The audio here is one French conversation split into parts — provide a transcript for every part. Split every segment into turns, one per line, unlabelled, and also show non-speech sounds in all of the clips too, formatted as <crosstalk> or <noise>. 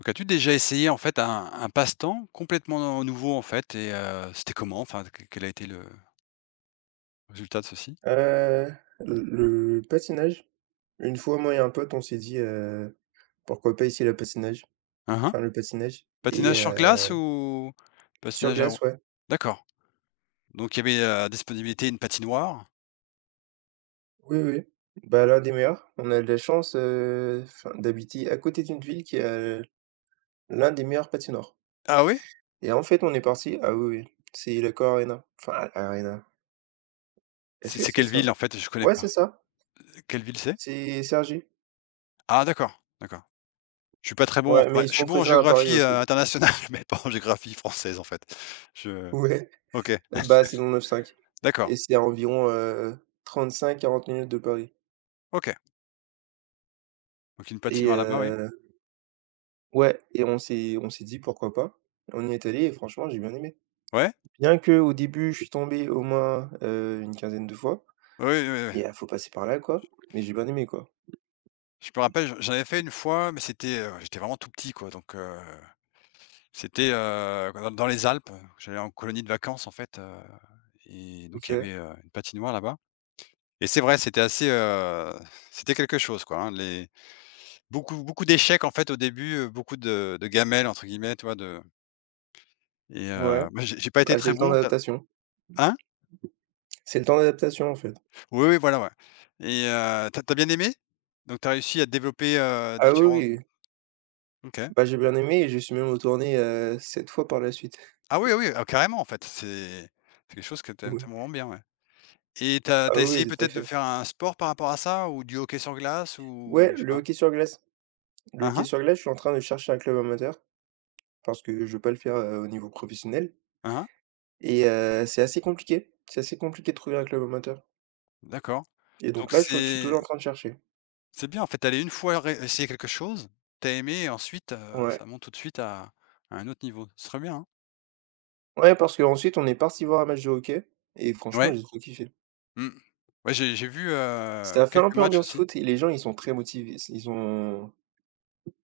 Donc as-tu déjà essayé en fait un passe-temps complètement nouveau en fait et c'était comment? Enfin quel a été le résultat de ceci?
Heu, le patinage. Une fois, moi et un pote, on s'est dit: «Pourquoi pas essayer le patinage?»
Hein, hein.
Enfin le patinage et
Patinage sur glace ou
sur
patinage à roues?
glace, ouais.
D'accord, donc il y avait à disponibilité une patinoire?
Oui, oui. Oui. Bah, l'un des meilleurs. On a de la chance, enfin d'habiter à côté d'une ville qui a l'un des meilleurs patinoires
Ah oui?
et en fait, on est parti ah oui, oui, c'est l'Accor Arena, enfin Arena. Est-ce
C'est
que
c'est
c'est
quelle
ça?
ville en fait? Je connais
Ouais, c'est
pas.
ça.
Quelle ville c'est?
C'est Sergi.
Ah d'accord, d'accord. Je suis pas très bon,
Ouais, mais
enfin
ils
je
sont
suis bon en
présents à Paris
géographie,
aussi. <laughs>
internationale <laughs> mais pas en géographie française en fait. Je
Ouais,
OK,
bah, c'est dans le neuf cinq
d'accord,
et c'est à environ, 35 quarante minutes de Paris.
OK. Donc une
Et
patinoire là-bas, oui.
ouais et on s'est dit: «Pourquoi pas?» On y est allé et franchement, j'ai bien aimé.
Ouais?
Bien que au début, je suis tombé au moins, une quinzaine de fois
Oui, oui, oui, oui.
et faut passer par là, quoi, mais j'ai bien aimé, quoi.
Je me rappelle, j'en avais fait une fois, mais c'était, j'étais vraiment tout petit quoi, donc c'était, dans les Alpes, j'allais en colonie de vacances en fait, et donc il y
OK,
avait, une patinoire là-bas et c'est vrai, c'était quelque chose quoi, hein. Les Beaucoup d'échecs en fait au début, beaucoup de «gamelles» entre guillemets, tu vois? De Et
ouais,
moi j'ai pas été
bah, c'est
très
le temps
bon, tu
d'adaptation.
hein?
C'est le temps d'adaptation, en fait.
Oui, oui, voilà, ouais et tu as bien aimé? Donc t'as réussi à développer,
Ah oui,
différentes.
oui,
OK.
bah, j'ai bien aimé et je suis même retourné, 7 fois par la suite. <laughs>
Ah oui, oui, ah carrément en fait, c'est quelque chose que tu aimes tu
Oui.
vraiment bien, ouais. Et tu as tu
Ah
as
oui,
essayé
oui, tout à
peut-être de
fait.
faire un sport par rapport à ça ou du hockey sur glace ou
Ouais,
je sais
le
pas?
hockey sur glace. Le
Hein,
hockey
hein,
sur glace, je suis en train de chercher un club amateur parce que je veux pas le faire, au niveau professionnel
hein, hein,
et c'est assez compliqué. C'est assez compliqué de trouver un club amateur
d'accord.
et donc
Donc
là, je suis
c'est
toujours en train de chercher.
c'est bien en fait, aller une fois ré essayer quelque chose, t'as aimé et ensuite,
Ouais.
ça monte tout de suite à un autre niveau. Ce serait bien, hein.
Ouais, parce qu'ensuite, on est parti voir un match de hockey et franchement,
Ouais,
j'ai trop kiffé.
mmh. Ouais, j'ai vu,
Ça fait un
quelques
peu
matchs
ambiance
aussi.
foot et les gens, ils sont très motivés. Ils ont,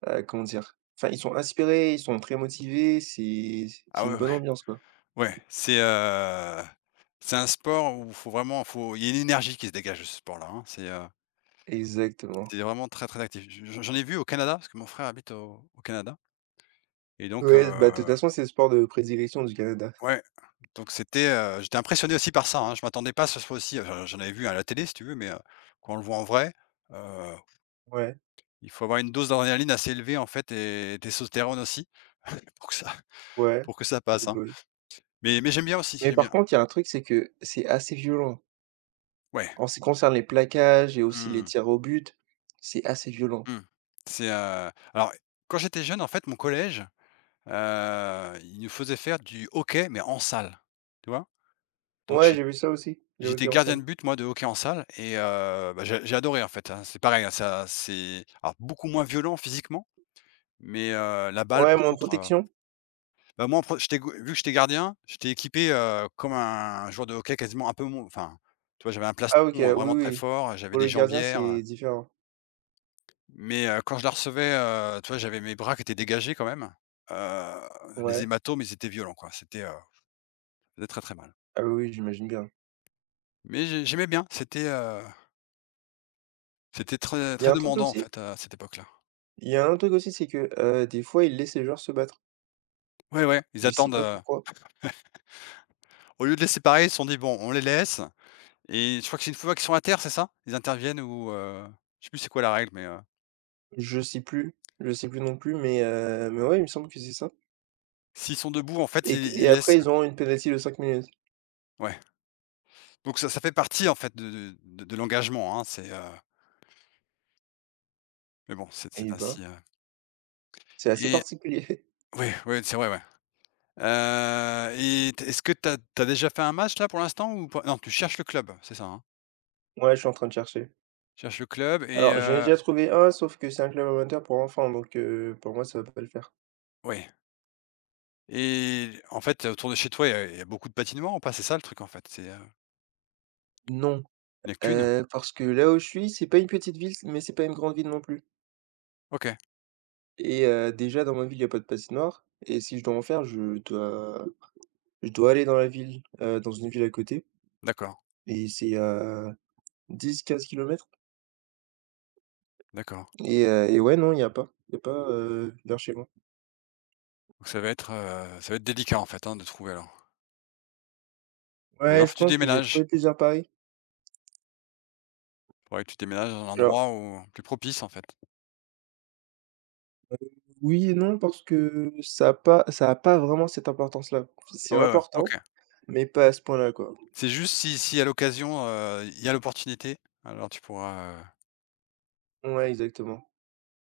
comment dire? Enfin, ils sont inspirés, ils sont très motivés, c'est
Ah ouais,
une bonne
ouais,
ambiance, quoi.
ouais, c'est, un sport où faut vraiment faut il y a une énergie qui se dégage de ce sport-là, hein. C'est, heu
Exactement.
C'est vraiment très, très actif. J'en ai vu au Canada, parce que mon frère habite au Canada et donc,
Ouais, bah, de toute façon, c'est le sport de prédilection du Canada.
ouais, donc j'étais impressionné aussi par ça, hein. Je m'attendais pas à ce que ce soit aussi, j'en avais vu à la télé si tu veux, mais quand on le voit en vrai, heu,
Ouais,
il faut avoir une dose d'adrénaline assez élevée en fait et testostérone aussi pour que ça <laughs>
ouais,
pour que ça passe, hein.
bah.
Mais j'aime bien aussi,
Mais
j'aime
par
bien.
contre, il y a un truc, c'est que c'est assez violent.
Ouais.
En ce qui concerne les plaquages et aussi les
Mmh,
tirs au but, c'est assez violent.
mmh. C'est, alors quand j'étais jeune en fait mon collège, il nous faisait faire du hockey mais en salle, tu vois? Donc
Ouais,
j'ai
j'ai vu ça aussi, le hockey
J'étais
en
gardien
salle.
de but moi de hockey en salle et bah, j'ai adoré en fait, hein. C'est pareil, hein, ça c'est alors beaucoup moins violent physiquement, mais la balle
Ouais,
par
moins de
contre,
protection?
bah, moi en pre j'étais g vu que j'étais gardien, j'étais équipé, comme un joueur de hockey quasiment un peu mon enfin, tu vois, j'avais un
Ah OK,
plastron,
oui,
vraiment très
oui.
fort, j'avais
Pour le
des
gardien,
jambières,
c'est différent.
mais quand je la recevais, tu vois, j'avais mes bras qui étaient dégagés quand même. Heu, les
Ouais.
hématomes, ils étaient violents quoi, ça faisait très, très mal.
Ah oui, oui, j'imagine bien.
Mais j'aimais bien, c'était, c'était très
Il y
très
a un truc
demandant en
aussi
fait à cette époque-là.
il y a un autre truc aussi, c'est que, des fois, ils laissent les joueurs se battre.
Ouais, ouais, ils
Je sais
attendent,
pas pourquoi,
au lieu de les séparer, ils se sont dit: «Bon, on les laisse» et je crois que c'est une fois qu'ils sont à terre, c'est ça? Ils interviennent ou, je sais plus c'est quoi la règle, mais,
je sais plus, je sais plus non plus, mais ouais, il me semble que c'est ça
s'ils sont debout, en fait,
et
ils
et
ils
après,
laissent.
ils ont une pénalité de 5 minutes
Ouais. Donc ça fait partie, en fait, de l'engagement, hein, mais bon, c'est
et
c'est
bah,
ainsi,
c'est assez
et
particulier.
ouais, ouais, c'est vrai, ouais. Et t est-ce que tu as déjà fait un match là pour l'instant ou pas? Non, tu cherches le club, c'est ça, hein?
<laughs> Ouais, je suis en train de chercher.
Tu cherches le club et
Alors, j'en ai déjà trouvé un, sauf que c'est un club amateur pour enfants, donc pour moi, ça va pas le faire.
ouais et en fait, autour de chez toi, il y a beaucoup de patinoires ou pas? C'est ça le truc, en fait,
Non,
il n'y a qu'une?
parce que là où je suis, c'est pas une petite ville, mais c'est pas une grande ville non plus
OK,
et déjà dans ma ville, il y a pas de patinoire et si je dois en faire, je dois aller dans la ville, dans une ville à côté
d'accord,
et c'est à dix quinze kilomètres.
d'accord.
Et ouais, non, il y a pas. Il y a pas, vers chez moi.
Donc ça va être délicat, en fait, hein, de trouver alors? Ou
Ouais,
alors
je
tu
pense que j'ai
déménages?
trouvé plusieurs paris.
Faudrait que tu déménages dans un
Alors
endroit où plus propice, en fait.
oui et non, parce que ça a pas vraiment cette importance-là. C'est
Ouais, ouais,
important.
OK.
Mais pas à ce point-là, quoi.
C'est juste si à l'occasion, il y a l'opportunité, alors tu pourras,
Ouais, exactement.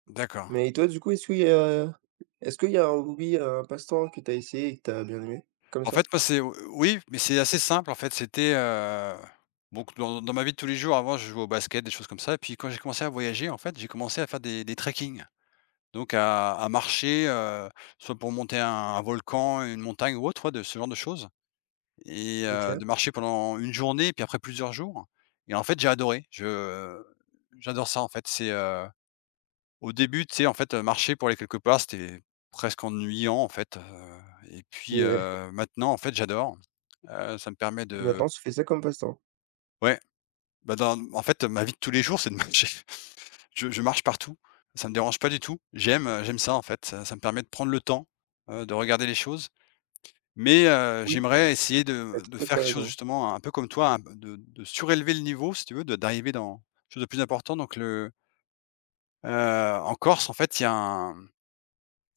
d'accord.
Mais toi, du coup, est-ce qu'il y a un hobby, un passe-temps que t'as essayé et que t'as bien aimé? Comme
En
ça?
fait, moi, c'est oui, mais c'est assez simple, en fait, donc dans ma vie de tous les jours, avant, je jouais au basket, des choses comme ça et puis quand j'ai commencé à voyager, en fait, j'ai commencé à faire des trekking. Donc à marcher, soit pour monter un volcan, une montagne ou autre, ouais, de ce genre de choses. Et
OK.
de marcher pendant une journée, puis après plusieurs jours et en fait, j'ai adoré. Je j'adore ça, en fait. C'est, au début, tu sais, en fait, marcher pour aller quelque part, c'était presque ennuyant, en fait, et puis,
Ouais.
maintenant, en fait, j'adore. Ça me permet
Et
de.
maintenant, tu fais ça comme passe-temps?
Ouais, bah, dans en fait, ma vie de tous les jours, c'est de marcher. <laughs> Je marche partout, ça me dérange pas du tout. J'aime, j'aime ça, en fait. Ça me permet de prendre le temps, de regarder les choses. Mais,
Oui,
j'aimerais essayer de
t'as
de
tout à
faire
fait
quelque chose
raison.
justement un peu comme toi, un p de surélever le niveau si tu veux, de d'arriver dans quelque chose de plus important donc heu, en Corse en fait il y a un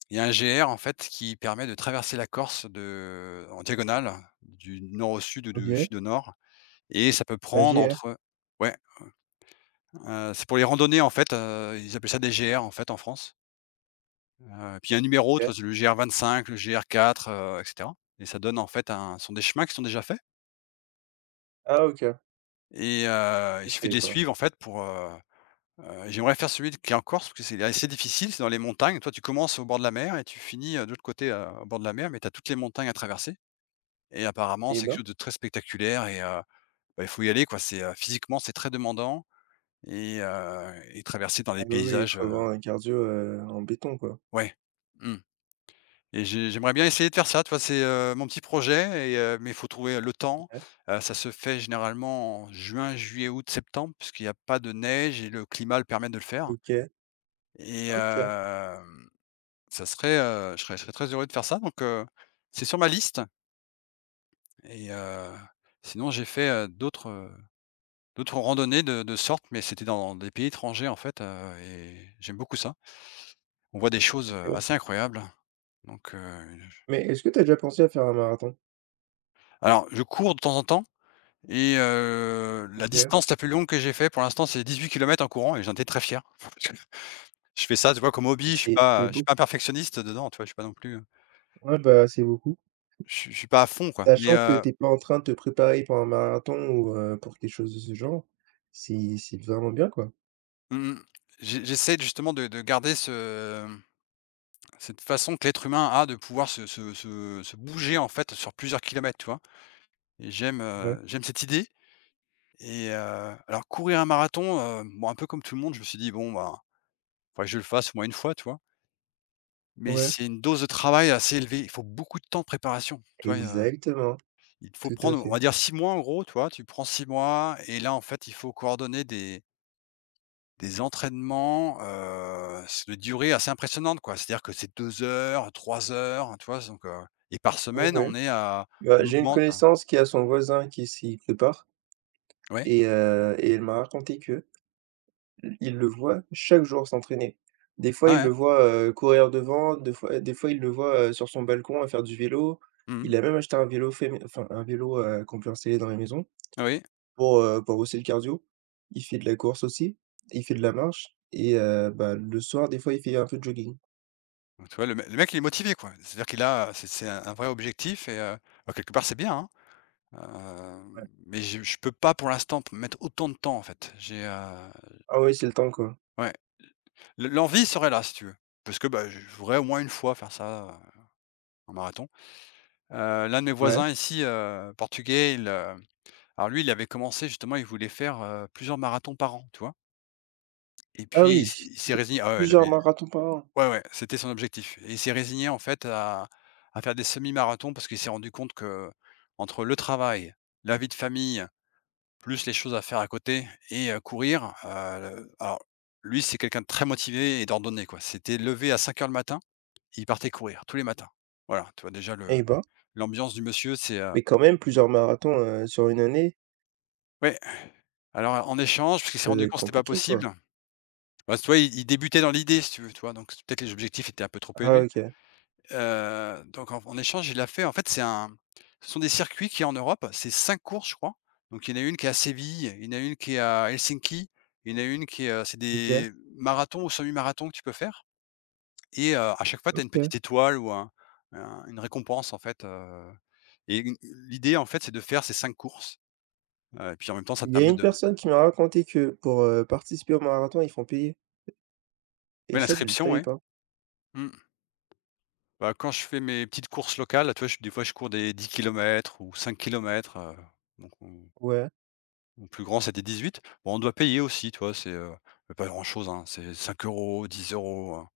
il y a un GR en fait qui permet de traverser la Corse de en diagonale, du nord au sud ou du
OK.
sud au nord et ça peut
Un
prendre
GR.
entre. Ouais, c'est pour les randonnées en fait, ils appellent ça des GR en fait en France, heu, puis il y a un numéro, tu
OK.
vois? C'est le GR 25, le GR 4, et cetera et ça donne en fait un ce sont des chemins qui sont déjà faits.
Ah OK.
Et
Je
il suffit de
savais
les
pas.
suivre en fait j'aimerais faire celui qui est en Corse, parce que c'est assez difficile, c'est dans les montagnes. Toi, tu commences au bord de la mer et tu finis, de l'autre côté, au bord de la mer, mais tu as toutes les montagnes à traverser et apparemment,
Eh
c'est quelque
ben.
chose de très spectaculaire et bah, il faut y aller quoi. C'est, physiquement, c'est très demandant et traverser dans
Ah
des
bah oui, il
paysages,
faut avoir un cardio, en béton, quoi.
ouais. Mmh. Et j'aimerais bien essayer de faire ça, tu vois? C'est, mon petit projet et mais il faut trouver le temps.
Ouais.
Ça se fait généralement en juin, juillet, août, septembre, puisqu'il n'y a pas de neige et le climat le permet de le faire
OK.
et
OK.
ça serait, je serais très heureux de faire ça donc c'est sur ma liste et sinon j'ai fait, d'autres randonnées de sorte, mais c'était dans des pays étrangers, en fait, et j'aime beaucoup ça. On voit des choses,
OK.
assez incroyables donc
Mais est-ce que t'as déjà pensé à faire un marathon?
alors je cours de temps en temps. Et la
OK.
distance la plus longue que j'ai fait pour l'instant, c'est 18 km en courant et j'en étais très fier. <laughs> Je fais ça, tu vois, comme hobby, je suis
C'est
pas je suis
beaucoup.
pas un perfectionniste dedans, tu vois? Je suis pas non plus,
Ouais, bah, c'est beaucoup.
je suis pas à fond, quoi. Mais
Sachant que tu es pas en train de te préparer pour un marathon ou pour quelque chose de ce genre, c'est vraiment bien, quoi.
mmh mh, j'essaie justement de garder cette façon que l'être humain a de pouvoir se bouger, en fait, sur plusieurs kilomètres, tu vois? Et j'aime,
Ouais,
heu, j'aime cette idée et alors courir un marathon, bon, un peu comme tout le monde, je me suis dit: «Bon, bah faudrait que je le fasse au moins une fois», tu vois? Mais
ouais,
c'est une dose de travail assez élevée. Il faut beaucoup de temps de préparation. Tu vois,
exactement,
il faut
tout à
prendre, on
fait.
va dire 6 mois en gros, tu vois? Tu prends 6 mois et là, en fait, il faut coordonner des entraînements, c'est de durée assez impressionnante, quoi. C'est-à-dire que c'est 2 heures, 3 heures, hein, tu vois? Donc, et par
Ouais,
semaine,
ouais.
on est à.
Bah,
On
j'ai une
augmente hein.
connaissance qui a son voisin qui s'y prépare
Ouais,
et elle m'a raconté que il le voit chaque jour s'entraîner. Des fois,
ouais,
il le
ouais.
voit, courir devant, des fois, il le voit, sur son balcon à faire du vélo.
Mmh.
Il a même acheté un vélo fémi enfin un vélo, qu'on peut installer dans les maisons.
Oui.
Pour bosser le cardio. Il fait de la course aussi, il fait de la marche et bah, le soir, des fois, il fait un peu de jogging.
Donc tu vois, le mec, il est motivé, quoi. C'est-à-dire qu'il a c'est un vrai objectif et bah, quelque part, c'est bien, hein. Heu,
Ouais.
mais je peux pas pour l'instant p mettre autant de temps en fait. J'ai,
Ah oui, c'est le temps, quoi.
ouais, l'envie serait là si tu veux, parce que, bah, je voudrais au moins une fois faire ça, en marathon. L'un de mes
Ouais.
voisins ici, portugais, alors lui, il avait commencé justement, il voulait faire, plusieurs marathons par an, tu vois? Et
Ah
puis
oui,
il s'est résigné. Ah ouais, là,
plusieurs
mais
marathons par an?
ouais, ouais, c'était son objectif et il s'est résigné en fait à faire des semi-marathons parce qu'il s'est rendu compte que, entre le travail, la vie de famille, plus les choses à faire à côté et courir, alors lui, c'est quelqu'un de très motivé et d'ordonné, quoi. C'était levé à 5 heures le matin, il partait courir tous les matins. Voilà, tu vois déjà le
Eh ben,
l'ambiance du monsieur, c'est,
mais quand même plusieurs marathons, sur une année,
ouais. Alors en échange, parce qu'il s'est
ça doit
rendu
être
compte que c'était pas
compliqué, quoi.
possible, bah, tu vois, il débutait dans l'idée si tu veux, tu vois? Donc peut-être les objectifs étaient un peu trop
Ah
élevés.
OK.
Donc en échange, il a fait, en fait, c'est un ce sont des circuits qui en Europe, c'est 5 courses, je crois. Donc il y en a une qui est à Séville, il y en a une qui est à Helsinki, il y en a une qui est, c'est
OK.
des marathons ou semi-marathons que tu peux faire et à chaque fois, tu as une
OK.
petite étoile ou un une récompense, en fait, et une l'idée, en fait, c'est de faire ces 5 courses, et puis en même temps, ça te
Il y a
permet
une
de
personne qui m'a raconté que pour, participer au marathon, ils font payer et
ouais,
ça, je le
l'inscription,
savais
ouais.
pas.
Mmh. Bah, quand je fais mes petites courses locales, là, tu vois, je des fois, je cours des 10 kilomètres ou 5 kilomètres, donc on
Ouais.
mon plus grand, c'était huit. Bon, on doit payer aussi, tu vois? C'est, pas grand-chose, hein, c'est 5 euros, 10 euros, hein.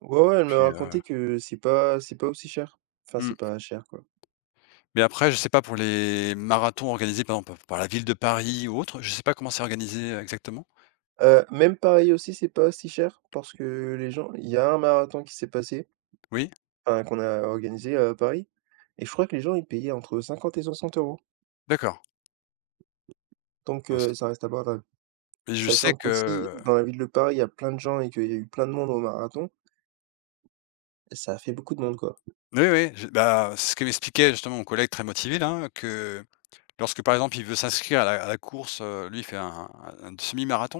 Ouais, ouais, elle m'a
Puis,
raconté que c'est pas aussi cher. Enfin, c'est
mmh,
pas cher, quoi.
mais après, je sais pas pour les marathons organisés, par exemple, par la ville de Paris ou autre, je sais pas comment c'est organisé, exactement.
Même pareil aussi, c'est pas si cher parce que les gens il y a un marathon qui s'est passé,
Oui?
enfin qu'on a organisé à Paris et je crois que les gens ils payaient entre 50 et 60 euros.
D'accord.
Donc
Mince,
ça reste abordable.
et je sais
Sachant qu'aussi
que
dans la ville de Paris, il y a plein de gens et qu'il y a eu plein de monde au marathon, ça a fait beaucoup de monde, quoi.
oui, oui, je bah, c'est ce que m'expliquait justement mon collègue très motivé là, que lorsque, par exemple, il veut s'inscrire à la course, lui, il fait un un semi-marathon,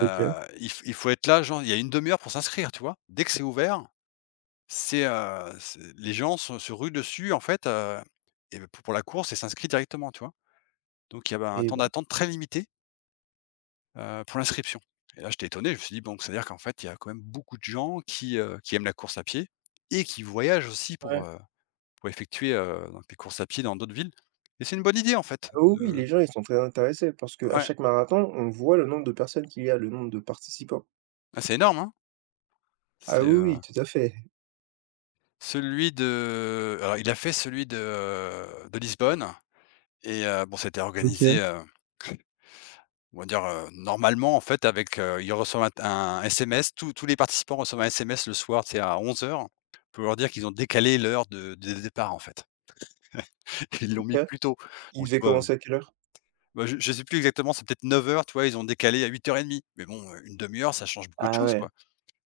OK.
il faut être là, genre, il y a une demi heure pour s'inscrire, tu vois? Dès que c'est ouvert, c'est, c'est les gens se ruent dessus, en fait, et bah, pour la course et s'inscrit directement, tu vois? Donc il y avait un
Et
temps
ben
d'attente très limité, pour l'inscription. Et là j'étais étonné, je me suis dit: «Bon, donc ça veut dire qu'en fait, il y a quand même beaucoup de gens qui aiment la course à pied et qui voyagent aussi
ouais.
pour effectuer, donc des courses à pied dans d'autres villes». Et c'est une bonne idée en fait
Ah oui, oui,
de
les gens ils sont très intéressés parce que à
ouais,
chaque marathon, on voit le nombre de personnes qu'il y a, le nombre de participants.
ah c'est énorme, hein?
Ah
C'est,
oui, oui, tout à fait.
celui de alors il a fait celui de Lisbonne. Et bon, c'était
OK.
organisé, on va dire, normalement, en fait, avec, ils reçoivent un SMS, tous les participants reçoivent un SMS le soir, tu sais, à 11:00, pour leur dire qu'ils ont décalé l'heure de départ, en fait. <laughs> Ils l'ont mis
Ouais.
plus tôt.
Il
Donc tu
devait
vois,
commencer à quelle heure?
bah, je ne sais plus exactement, c'est peut-être 9 heures, tu vois? Ils ont décalé à 8:30. Mais bon, 1/2 heure, ça change beaucoup de
Ah
choses,
ouais.
quoi.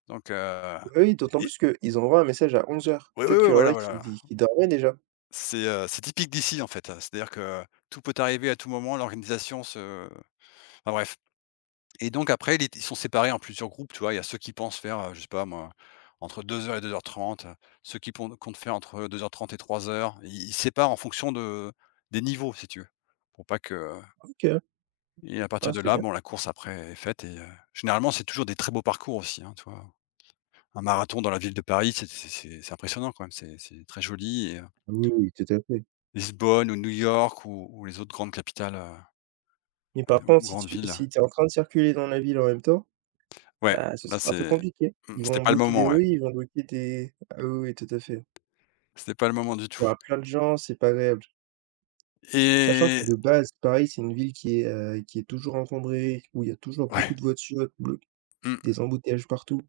Donc
Bah oui, d'autant
et
plus qu'ils envoient un message à 11:00.
oui, oui,
Peut-être
oui,
qu'il y en
voilà,
a qui
voilà.
di qui dormaient déjà.
C'est typique d'ici, en fait, c'est-à-dire que tout peut arriver à tout moment, l'organisation se enfin bref. Et donc après, il est ils sont séparés en plusieurs groupes, tu vois? Il y a ceux qui pensent faire, je sais pas moi, entre 2 heures et 2 heures 30, ceux qui pon comptent faire entre 2 heures 30 et 3:00. Ils séparent en fonction de des niveaux, si tu veux, pour pas que
OK, hein.
et à
Ah
partir de
c'est
là,
bien.
bon, la course après est faite et généralement, c'est toujours des très beaux parcours aussi, hein, tu vois? Un marathon dans la ville de Paris, c'est impressionnant quand même, c'est très joli. Et
Oui, oui, tout à fait.
Lisbonne ou New York ou les autres grandes capitales,
Mais par contre,
ou
si
grandes
tu
villes.
si es en train de circuler dans la ville en même temps,
Ouais,
bah, ce
là,
sera un peu
c'est,
compliqué.
mmh,
Ils
c'était
vont
pas le
bloquer des
moment, ouais.
rues, ils vont bloquer des ah oui, oui, tout à fait.
C'était pas le moment du
Il y
tout.
aura plein de gens, c'est pas agréable. Sachant que
Et
de base, Paris, c'est une ville qui est toujours encombrée, où il y a toujours beaucoup
ouais,
de voitures, blo
mmh,
des embouteillages partout.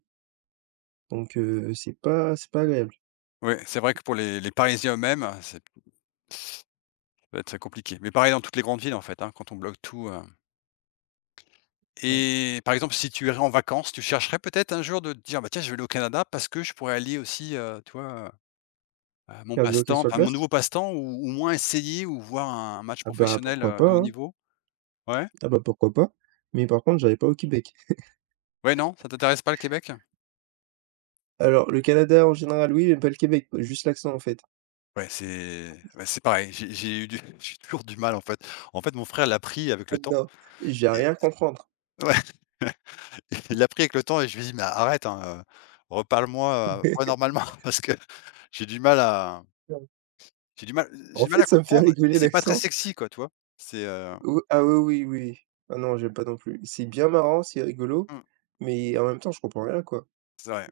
Donc c'est pas agréable.
ouais, c'est vrai que pour les Parisiens eux-mêmes, c'est peut-être compliqué. Mais pareil dans toutes les grandes villes, en fait, hein, quand on bloque tout,
Ouais.
et par exemple, si tu irais en vacances, tu chercherais peut-être un jour de te dire: «Bah, tiens, je vais aller au Canada parce que je pourrais aller aussi, tu vois, à mon
Faire du hockey
passe-temps,
sur
enfin, mon
glace?
nouveau passe-temps, ou au moins essayer ou voir un match
Ah bah,
professionnel,
pourquoi
de haut
pas, hein?
niveau». Ouais?
Ah bah, pourquoi pas, mais par contre, j'allais pas au Québec.
Ouais, non? Ça t'intéresse pas le Québec?
Alors le Canada en général, oui, mais pas le Québec, juste l'accent en fait.
Ouais, c'est pareil, j'ai eu du <laughs> j'ai toujours du mal, en fait. En fait, mon frère l'a pris avec
Ah
le temps
non, j'ai vais
et
rien à comprendre.
ouais. <laughs> <laughs> Il l'a pris avec le temps et je lui ai dit: «Mais arrête, hein, reparle-moi, pas normalement <laughs> parce que j'ai du mal à
Non.
j'ai
En
du mal
fait,
à
ça me fait
comprendre» et
rigoler
c'est pas très
l'accent.
sexy quoi, tu vois? C'est,
Ou ah oui, oui, oui. Ah non, j'aime pas non plus. C'est bien marrant, c'est rigolo,
mmh,
mais en même temps, je comprends rien, quoi.
c'est vrai.